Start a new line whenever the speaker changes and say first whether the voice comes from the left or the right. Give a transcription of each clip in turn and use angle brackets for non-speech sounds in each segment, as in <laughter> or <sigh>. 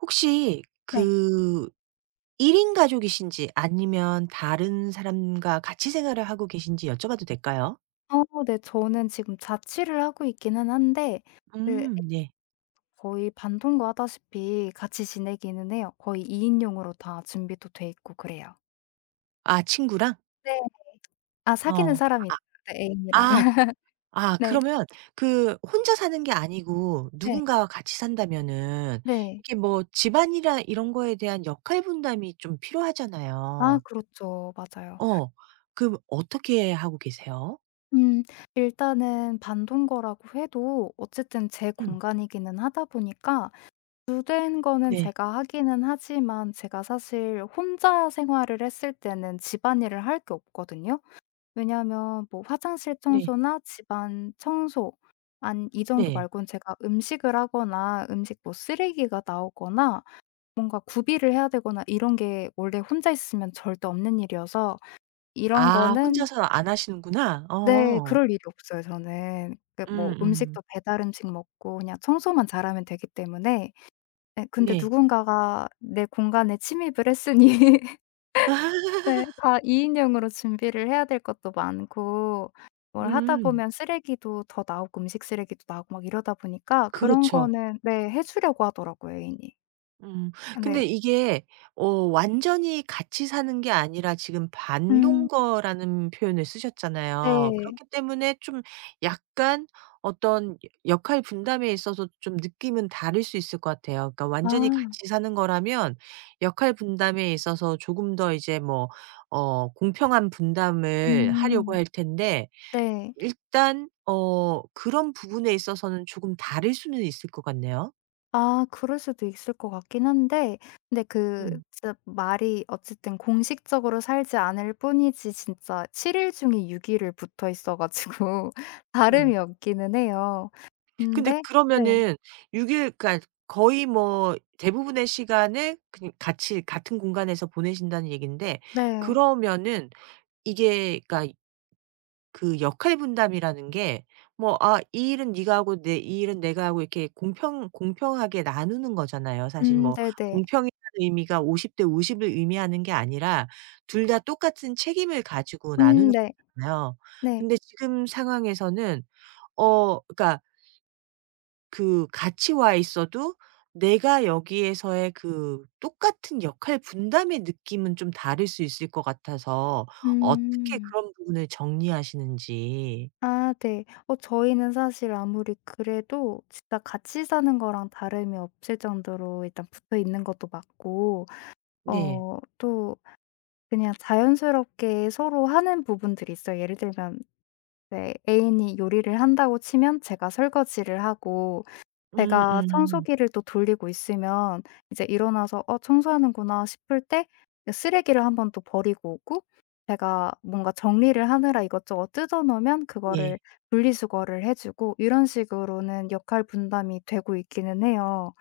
right: 혹시
left: 네.
right: 그 1인 가족이신지 아니면 다른 사람과 같이 생활을 하고 계신지 여쭤봐도 될까요?
left: 어 네. 저는 지금 자취를 하고 있기는 한데 그 네.
right: 네.
left: 거의 반동거하다시피 같이 지내기는 해요. 거의 2인용 인용으로 다 준비도 돼 있고 그래요.
right: 아 친구랑?
left: 네. 아 사귀는
right: 어.
left: 사람이 있어요. 네 애인이랑.
right: 아
left: <laughs>
right: 아
left: 네.
right: 그러면 그 혼자 사는 게 아니고
left: 네.
right: 누군가와 같이 산다면은
left: 네.
right: 이게 뭐 집안이나 이런 거에 대한 역할 분담이 좀
left: 아
right: 필요하잖아요.
left: 그렇죠. 맞아요.
right: 어. 그럼 어떻게 하고 계세요?
left: 음 일단은 반동거라고 해도 어쨌든 제
right: 음.
left: 공간이기는 하다 보니까 주된 거는
right: 네.
left: 제가 하기는 하지만 제가 사실 혼자 생활을 했을 때는 집안일을 할 게 없거든요. 왜냐하면 뭐 화장실
right: 네.
left: 청소나 집안 청소 안 이 정도
right: 네.
left: 말고는 제가 음식을 하거나 음식 뭐 쓰레기가 나오거나 뭔가 구비를 해야 되거나 이런 게 원래 혼자 있으면 절대 없는 일이어서 이런
right: 아
left: 거는
right: 혼자서 안 하시는구나.
left: 네
right: 어.
left: 그럴 일이 없어요 저는. 그 뭐
right: 음음.
left: 음식도 배달 음식 먹고 그냥 청소만 잘하면 되기 때문에 예 근데
right: 네.
left: 누군가가 내 공간에 침입을 했으니 네.
right: <laughs>
left: 다 2인용 인용으로 준비를 해야 될 것도 많고 뭘 하다
right: 음.
left: 보면 쓰레기도 더 나오고 음식 쓰레기도 나오고 막 이러다 보니까 그런
right: 그렇죠.
left: 거는 네 해 주려고 하더라고요 애인이.
right: 음. 근데
left: 네.
right: 이게 어 완전히 같이 사는 게 아니라 지금
left: 음.
right: 반동거라는 표현을 쓰셨잖아요.
left: 네.
right: 그렇기 때문에 좀 약간 어떤 역할 분담에 있어서 좀 느낌은 다를 수 있을 것 같아요. 그러니까 완전히
left: 아.
right: 같이 사는 거라면 역할 분담에 있어서 조금 더 이제 뭐 어 공평한 분담을 하려고
left: 음.
right: 할 텐데
left: 네.
right: 일단 어 그런 부분에 있어서는 조금 다를 수는 있을 것 같네요.
left: 아 그럴 수도 있을 것 같긴 한데 근데 그
right: 음.
left: 진짜 말이 어쨌든 공식적으로 살지 않을 뿐이지 진짜 7일 중에 6일 일을 붙어 있어 가지고 <laughs>
right: 음.
left: 다름이 없기는 해요.
right: 근데
left: 근데 네.
right: 그러면은 6일 그러니까 거의 뭐 대부분의 시간을 그냥 같이 같은 공간에서 보내신다는 얘긴데
left: 네.
right: 그러면은 이게 그러니까 그 역할 분담이라는 게 뭐 아 이 일은 네가 하고 내 이 일은 내가 하고 이렇게 공평 공평하게 나누는 거잖아요. 사실 뭐
left: 네네.
right: 공평이라는 의미가 50대 50을 의미하는 게 아니라 둘 다 똑같은 책임을 가지고 나누는
left: 네.
right: 거잖아요.
left: 네.
right: 근데 지금 상황에서는 어 그러니까 그 같이 와 있어도 내가 여기에서의 그 똑같은 역할 분담의 느낌은 좀 다를 수 있을 것 같아서 어떻게
left: 음.
right: 그런 부분을 정리하시는지.
left: 아 네. 저희는 사실 아무리 그래도 진짜 같이 사는 거랑 다름이 없을 정도로 일단 붙어 있는 것도 맞고 어
right: 네.
left: 또 그냥 자연스럽게 서로 하는 부분들이 있어요. 예를 들면 네 애인이 요리를 한다고 치면 제가 설거지를 하고 제가
right: 음음.
left: 청소기를 또 돌리고 있으면 이제 일어나서 '어 청소하는구나.' 싶을 때 그 쓰레기를 한번 또 버리고 오고 제가 뭔가 정리를 하느라 이것저것 뜯어 놓으면 그거를
right: 네.
left: 분리수거를 해 주고 이런 식으로는 역할 분담이 되고 있기는 해요.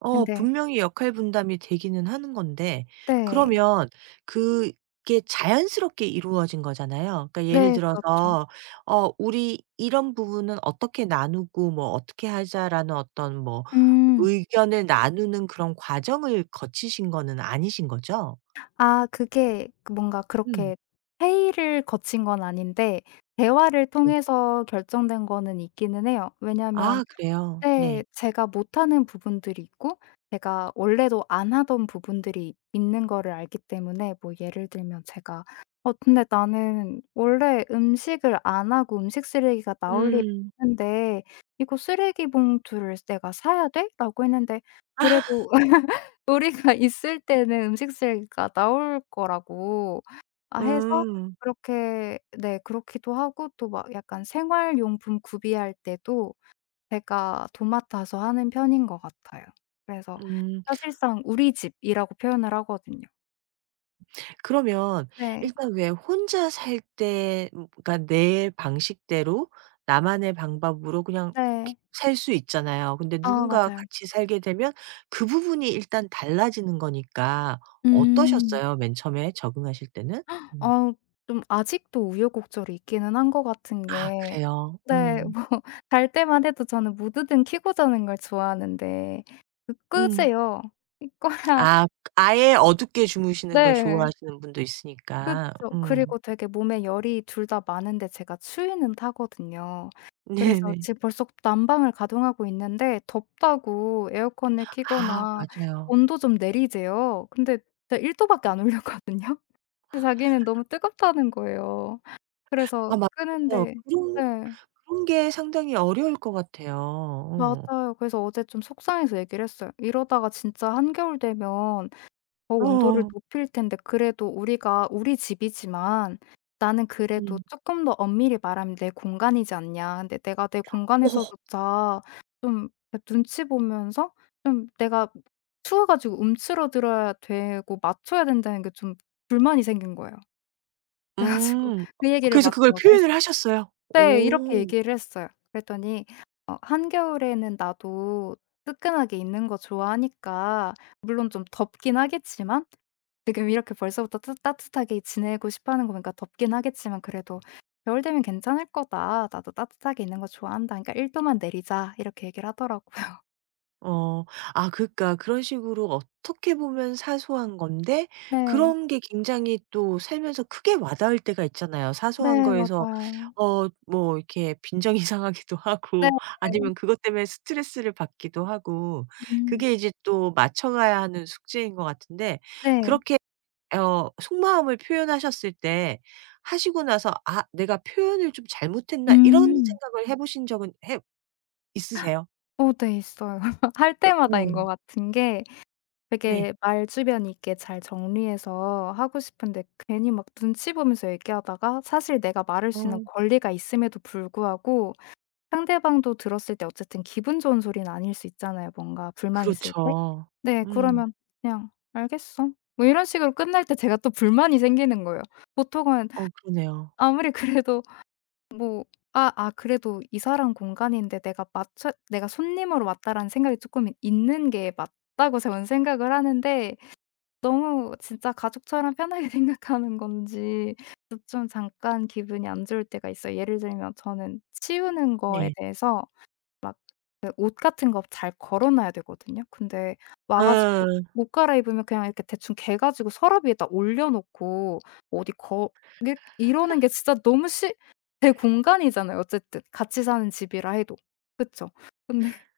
right: 어
left: 근데
right: 분명히 역할 분담이 되기는 하는 건데
left: 네.
right: 그러면 그게 자연스럽게 이루어진 거잖아요. 그러니까 예를
left: 네 그렇죠.
right: 들어서 어 "우리 이런 부분은 어떻게 나누고 뭐 어떻게 하자."라는 어떤 뭐
left: 음.
right: 의견을 나누는 그런 과정을 거치신 거는 아니신 거죠?
left: 아 그게 그 뭔가
right: 음
left: 그렇게 회의를 거친 건 아닌데 대화를
right: 네.
left: 통해서 결정된 거는 있기는 해요. 왜냐면
right: 아 그래요? 네.
left: 네. 제가 못하는 부분들이 있고 제가 원래도 안 하던 부분들이 있는 거를 알기 때문에 뭐 예를 들면 제가 '어 근데 나는 원래 음식을 안 하고 음식 쓰레기가 나올 일이
right: 음.
left: 없는데 이거 쓰레기 봉투를 내가 사야 돼?' 라고 했는데 그래도 <laughs> 우리가 있을 때는 음식 쓰레기가 나올 거라고 아 해서
right: 음.
left: 그렇게 네 그렇기도 하고 또 막 약간 생활용품 구비할 때도 제가 도맡아서 하는 편인 것 같아요. 그래서
right: 음.
left: 사실상 우리 집이라고 표현을 하거든요.
right: 그러면
left: 네.
right: 일단 왜 혼자 살 때 그러니까 내 방식대로 나만의 방법으로 그냥
left: 네.
right: 살 수 있잖아요. 근데
left: 아
right: 누군가와
left: 맞아요.
right: 같이 살게 되면 그 부분이 일단 달라지는 거니까
left: 음.
right: 어떠셨어요? 맨 처음에 적응하실 때는? 음.
left: 아 좀 아직도 우여곡절이 있기는 한 것 같은
right: 아
left: 게
right: 그래요.
left: 네
right: 음.
left: 뭐 <laughs> 잘 때만 해도 저는 무드등 켜고 자는 걸 좋아하는데
right: 음.
left: 그끄재요. 이거야
right: 아 아예 어둡게 주무시는 걸
left: 네.
right: 좋아하시는 분도 있으니까.
left: 그쵸.
right: 음.
left: 그리고 되게 몸에 열이 둘 다 많은데 제가 추위는 타거든요.
right: <laughs>
left: 그래서
right: 네네.
left: 지금 벌써 난방을 가동하고 있는데 덥다고 에어컨을
right: 아
left: 켜거나
right: 맞아요.
left: 온도 좀 내리재요. 근데 제가 1도 도밖에 안 올렸거든요. <laughs> 근데 자기는 너무 뜨겁다는 거예요. 그래서
right: 아 맞아요.
left: 끄는데
right: 그런
left: 네.
right: 그런 게 상당히 어려울 것 같아요. 어.
left: 맞아요. 그래서 어제 좀 속상해서 얘기를 했어요. "이러다가 진짜 한겨울 되면 더 온도를
right: 어어.
left: 높일 텐데 그래도 우리가 우리 집이지만 나는 그래도
right: 음.
left: 조금 더 엄밀히 말하면 내 공간이지 않냐. 근데 내가 내
right: 어.
left: 공간에서조차 좀 그 눈치 보면서 좀 내가 추워 가지고 움츠러들어야 되고 맞춰야 된다는 게 좀 불만이 생긴 거예요. 그래 가지고
right: 음.
left: 그 얘기를
right: 그래서
left: 마침
right: 그걸
left: 어제 했어요.
right: 표현을 하셨어요?
left: 네. 이렇게
right: 오.
left: 얘기를 했어요. 그랬더니 어 "한겨울에는 나도 뜨끈하게 있는 거 좋아하니까 물론 좀 덥긴 하겠지만 지금 이렇게 벌써부터 따뜻하게 지내고 싶어 하는 거 보니까 덥긴 하겠지만 그래도 겨울 되면 괜찮을 거다. 나도 따뜻하게 있는 거 좋아한다. 그러니까 1도 도만 내리자." 이렇게 얘기를 하더라고요. <laughs>
right: 어. 아 그러니까 그런 식으로 어떻게 보면 사소한 건데
left: 네.
right: 그런 게 굉장히 또 살면서 크게 와닿을 때가 있잖아요. 사소한
left: 네.
right: 거에서
left: 맞아요.
right: 어 뭐 이렇게 빈정이 <laughs> 상하기도
left: 네.
right: 하고 아니면 그것 때문에 스트레스를 받기도 하고
left: 음.
right: 그게 이제 또 맞춰 가야 하는 숙제인 것 같은데
left: 네.
right: 그렇게 어 속마음을 표현하셨을 때 하시고 나서 '아 내가 표현을 좀 잘못했나?' 이런
left: 음.
right: 생각을 해 보신 적은 해 있으세요?
left: 어 네. 있어요. <laughs> 할 때마다인
right: 어.
left: 것 같은 게
right: 네.
left: 되게 말주변 있게 잘 정리해서 하고 싶은데 괜히 막 눈치 보면서 얘기하다가 사실 내가 말할
right: 어
left: 수 있는 권리가 있음에도 불구하고 상대방도 들었을 때 어쨌든 기분 좋은 소리는 아닐 수 있잖아요, 뭔가 불만 있을 때.
right: 그렇죠.
left: 네
right: 음.
left: 그러면 그냥 "알겠어." 뭐 이런 식으로 끝날 때 제가 또 불만이 생기는 거예요. 보통은
right: 어 그러네요.
left: 아무리 그래도 뭐 '아 그래도 이 사람 공간인데 내가 맞춰 내가 손님으로 왔다.'라는 생각이 조금 있는 게 맞다고 저는 생각을 하는데 너무 진짜 가족처럼 편하게 <laughs> 생각하는 건지 그래서 좀 잠깐 기분이 안 좋을 때가 있어요. 예를 들면 저는 치우는 거에
right: 네.
left: 대해서 막 그 옷 같은 거 잘 걸어 놔야 되거든요. 근데 와 가지고
right: 어
left: 옷 갈아입으면 그냥 이렇게 대충 개 가지고 서랍 위에다 올려 놓고 어디 거 이게 이러는 게 진짜 너무 시 제 공간이잖아요 어쨌든. 같이 사는 집이라 해도. 그쵸? 근데 <laughs>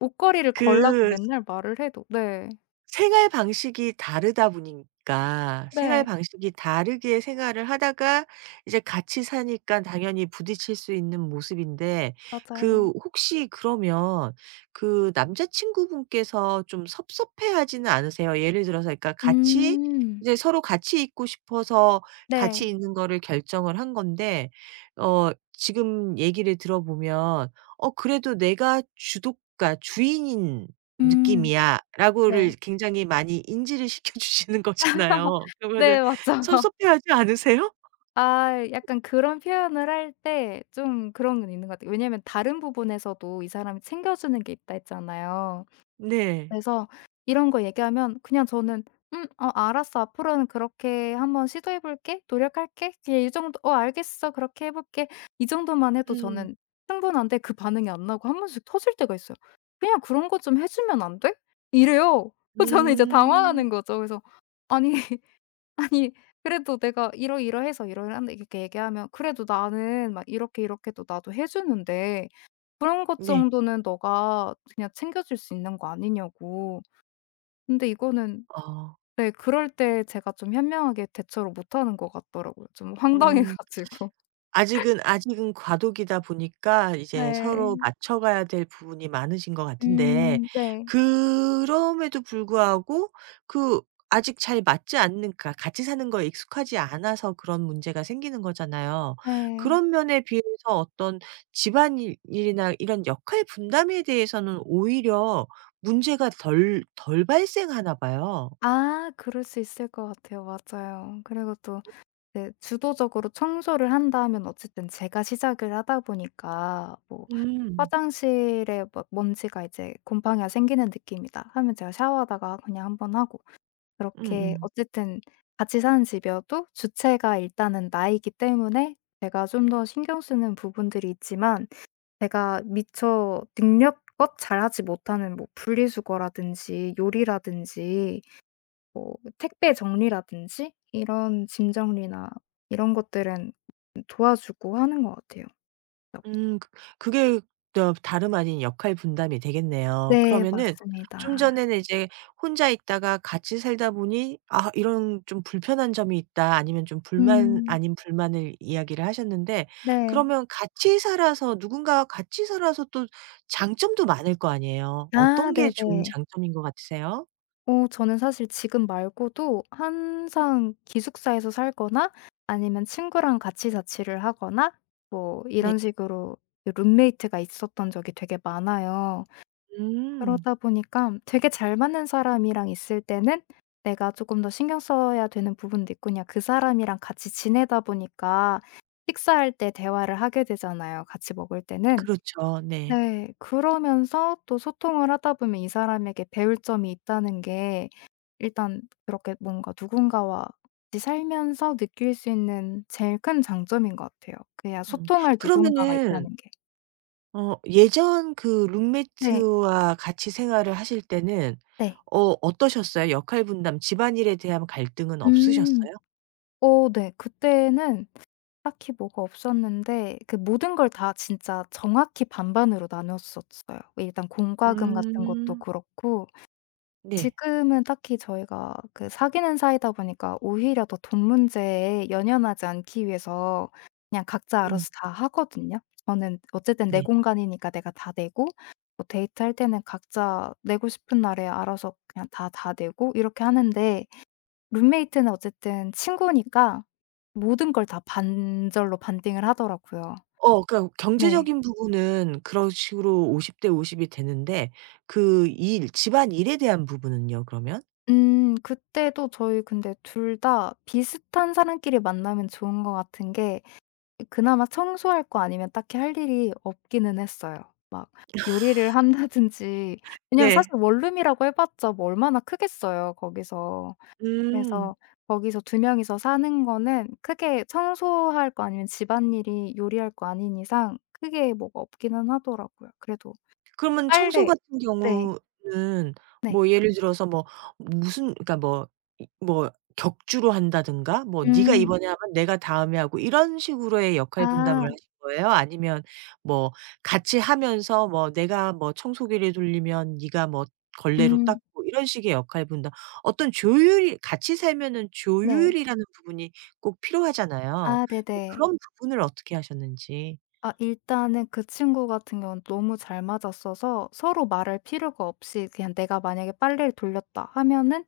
left: 옷걸이를 걸라고
right: 그
left: 맨날 말을 해도 네.
right: 생활 방식이 다르다 보니까 생활
left: 네.
right: 방식이 다르게 생활을 하다가 이제 같이 사니까 당연히 부딪힐 수 있는 모습인데 그
left: 맞아요.
right: 혹시 그러면 그 남자친구분께서 좀 섭섭해하지는 않으세요? 예를 들어서 그러니까 같이
left: 음.
right: 이제 서로 같이 있고 싶어서
left: 네.
right: 같이 있는 거를 결정을 한 건데 어 지금 얘기를 들어보면 어 그래도 내가 주도 가 주인인
left: 음. 네.
right: "느낌이야."라고를 굉장히 많이 인지를 <laughs> 시켜주시는 거잖아요. 그러면은
left: 네 맞죠. <laughs>
right: 섭섭해하지 않으세요?
left: 아 약간 그런 표현을 할 때 좀 그런 건 있는 것 같아요. 왜냐면 다른 부분에서도 이 사람이 챙겨주는 게 있다 했잖아요.
right: 네.
left: 그래서 이런 거 얘기하면 그냥 저는 어 알았어. 앞으로는 그렇게 한번 시도해 볼게. 노력할게." 그냥 이 정도 "어 알겠어. 그렇게 해 볼게." 이 정도만 해도
right: 음.
left: 저는 충분한데 그 반응이 안 나고 한 번씩 터질 때가 있어요. "그냥 그런 거 좀 해 주면 안 돼?" 이래요. <laughs> 그 저는 이제
right: 음.
left: 당황하는 거죠. 그래서 "아니, <laughs> 아니 그래도 내가 이러이러해서 이러이러한데." 이렇게 얘기하면 "그래도 나는 막 이렇게 이렇게도 나도 해 주는데 그런 것
right: 네.
left: 정도는 너가 그냥 챙겨 줄 수 있는 거 아니냐."고. 근데 이거는
right: 어.
left: 네 그럴 때 제가 좀 현명하게 대처를 못하는 것 같더라고요. 좀 황당해
right: 음.
left: 가지고.
right: 아직은 과도기다 보니까
left: <laughs>
right: 이제 서로
left: 네.
right: 맞춰가야 될 부분이 많으신 것 같은데
left: 네.
right: 그럼에도 불구하고 그 아직 잘 맞지 않는 그러니까 같이 사는 거에 익숙하지 않아서 그런 문제가 생기는 거잖아요.
left: 네.
right: 그런 면에 비해서 어떤 집안일 일이나 이런 역할 분담에 대해서는 오히려 문제가 덜 발생하나 봐요.
left: 아 그럴 수 있을 것 같아요. 맞아요. 그리고 또 네 주도적으로 청소를 한다면 어쨌든 제가 시작을 하다 보니까 뭐
right: 음.
left: 화장실에 뭐 먼지가 이제 곰팡이가 생기는 느낌이다 하면 제가 샤워하다가 그냥 한번 하고 그렇게
right: 음음.
left: 어쨌든 같이 사는 집이어도 주체가 일단은 나이기 때문에 제가 좀 더 신경 쓰는 부분들이 있지만 제가 미처 능력껏 잘하지 못하는 뭐 분리수거라든지 요리라든지 뭐 택배 정리라든지 이런 짐 정리나 이런 것들은 도와주고 하는 것 같아요.
right: 그 그게 또 다름 아닌 역할 분담이 되겠네요.
left: 네
right: 그러면은 좀
left: 맞습니다.
right: 전에는 이제 혼자 있다가 같이 살다 보니 '아 이런 좀 불편한 점이 있다.' 아니면 좀 불만
left: 음.
right: 아닌 불만을 이야기를 하셨는데
left: 네.
right: 그러면 같이 살아서 누군가와 같이 살아서 또 장점도 많을 거 아니에요.
left: 아
right: 어떤 게 좋은
left: 네네.
right: 장점인 것 같으세요?
left: 어 저는 사실 지금 말고도 항상 기숙사에서 살거나 아니면 친구랑 같이 자취를 하거나 뭐
right: 네.
left: 이런 식으로 그 룸메이트가 있었던 적이 되게 많아요.
right: 음.
left: 그러다 보니까 되게 잘 맞는 사람이랑 있을 때는 내가 조금 더 신경 써야 되는 부분도 있고 그냥 그 사람이랑 같이 지내다 보니까 식사할 때 대화를 하게 되잖아요, 같이 먹을 때는.
right: 그렇죠. 네.
left: 네. 그러면서 또 소통을 하다 보면 이 사람에게 배울 점이 있다는 게 일단 그렇게 뭔가 누군가와 같이 살면서 느낄 수 있는 제일 큰 장점인 것 같아요. 그야
right: 음.
left: 소통할 누군가가
right: 그러면은
left: 있다는 게.
right: 어 예전 그
left: 네.
right: 룸메트와 같이 생활을 하실 때는
left: 네.
right: 어 어떠셨어요? 역할 분담, 집안일에 대한 갈등은
left: 음.
right: 없으셨어요?
left: 어 네. 그때는 딱히 뭐가 없었는데 그 모든 걸 다 진짜 정확히 반반으로 나눴었어요. 일단 공과금 같은 것도
right: 음.
left: 그렇고
right: 네.
left: 지금은 딱히 저희가 그 사귀는 사이다 보니까 오히려 더 돈 문제에 연연하지 않기 위해서 그냥 각자
right: 음
left: 알아서 다 하거든요. 저는 어쨌든 내
right: 네
left: 공간이니까 내가 다 내고 뭐 데이트할 때는 각자 내고 싶은 날에 알아서 그냥 다 내고 이렇게 하는데 룸메이트는 어쨌든 친구니까 모든 걸 다 반절로 반띵을 하더라고요.
right: 어 그러니까
left: 네.
right: 경제적인 부분은 그런 식으로 50대 50이 되는데 그 일 집안일에 대한 부분은요, 그러면?
left: 그때도 저희 근데 둘 다 비슷한 사람끼리 만나면 좋은 것 같은 게 그나마 청소할 거 아니면 딱히 할 일이 없기는 했어요. 막 요리를 한다든지 왜냐면 사실
right: 네.
left: 원룸이라고 해 봤자 뭐 얼마나 크겠어요 거기서.
right: 음.
left: 그래서 거기서 두 명이서 사는 거는 크게 청소할 거 아니면 집안일이 요리할 거 아닌 이상 크게 뭐가 없기는 하더라고요. 그래도
right: 그러면 청소
left: 빨래
right: 같은
left: 네.
right: 경우는
left: 네.
right: 뭐 예를 들어서 뭐 무슨 그러니까 뭐 이 뭐 격주로 한다든가 뭐 네가
left: 음.
right: 이번에 하면 내가 다음에 하고 이런 식으로의 역할 분담을
left: 아.
right: 하신 거예요? 아니면 뭐 같이 하면서 뭐 내가 뭐 청소기를 돌리면 네가 뭐 걸레로
left: 음.
right: 닦고 이런 식의 역할 분담 어떤 조율이 같이 살면은
left: 네.
right: 조율이라는 부분이 꼭 필요하잖아요.
left: 아
right: 그래서
left: 네네.
right: 그런 부분을 어떻게 하셨는지.
left: 아 일단은 그 친구 같은 경우는 너무 잘 맞았어서 서로 말할 필요가 없이 그냥 내가 만약에 빨래를 돌렸다 하면은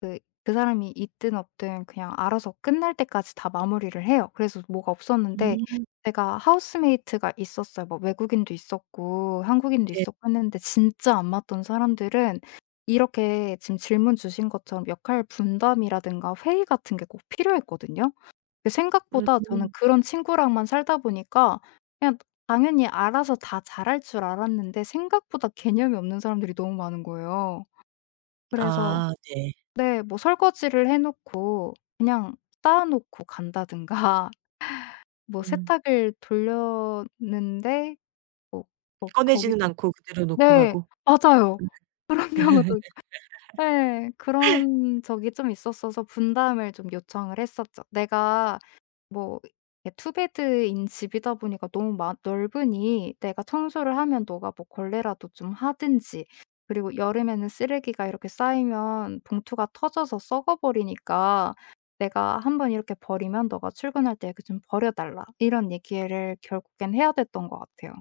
left: 그 그 사람이 있든 없든 그냥 알아서 끝날 때까지 다 마무리를 해요. 그래서 뭐가 없었는데
right: 음.
left: 제가 하우스메이트가 있었어요. 뭐 외국인도 있었고 한국인도
right: 네.
left: 있었고 했는데 진짜 안 맞던 사람들은 이렇게 지금 질문 주신 것처럼 역할 분담이라든가 회의 같은 게 꼭 필요했거든요. 그 생각보다 저는
right: 음.
left: 그런 친구랑만 살다 보니까 그냥 당연히 알아서 다 잘할 줄 알았는데 생각보다 개념이 없는 사람들이 너무 많은 거예요. 그래서
right: 아 네.
left: 네 뭐 설거지를 해 놓고 그냥 쌓아 놓고 간다든가 <laughs> 뭐
right: 음.
left: 세탁을 돌렸는데 뭐 뭐
right: 꺼내지는
left: 거기서
right: 않고 그대로 놓고
left: 네
right: 가고.
left: 맞아요. <laughs> 그런 경우도 있고 네, 그런 적이 좀 있었어서 분담을 좀 요청을 했었죠. "내가 뭐 이게 투베드인 집이다 보니까 너무 마 넓으니 내가 청소를 하면 너가 뭐 걸레라도 좀 하든지 그리고 여름에는 쓰레기가 이렇게 쌓이면 봉투가 터져서 썩어버리니까 "내가 한번 이렇게 버리면 너가 출근할 때 이렇게 좀 버려 달라." 이런 얘기를 결국엔 해야 됐던 것 같아요.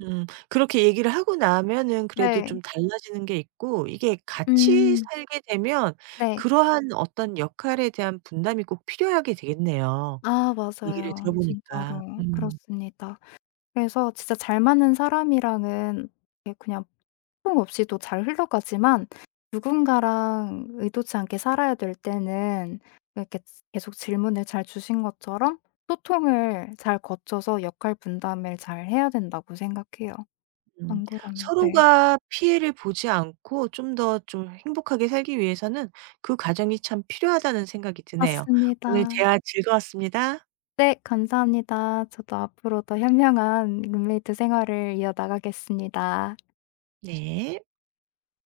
right: 음. 그렇게 얘기를 하고 나면은 그래도
left: 네.
right: 좀 달라지는 게 있고 이게 같이
left: 음.
right: 살게 되면
left: 네.
right: 그러한 어떤 역할에 대한 분담이 꼭 필요하게 되겠네요,
left: 아
right: 얘기를
left: 맞아요.
right: 들어보니까.
left: 진짜로.
right: 음.
left: 그렇습니다. 그래서 진짜 잘 맞는 사람이랑은 이렇게 그냥 소통 없이도 잘 흘러가지만 누군가랑 의도치 않게 살아야 될 때는 이렇게 계속 질문을 잘 주신 것처럼 소통을 잘 거쳐서 역할 분담을 잘 해야 된다고 생각해요.
right: 음.
left: 안 그러면 네.
right: 서로가 피해를 보지 않고 좀 더 좀 행복하게 살기 위해서는 그 과정이 참 필요하다는 생각이 드네요. 오늘
left: 맞습니다.
right: 대화 즐거웠습니다.
left: 네 감사합니다. 저도 앞으로 더 현명한 룸메이트 생활을 이어나가겠습니다.
right: 네.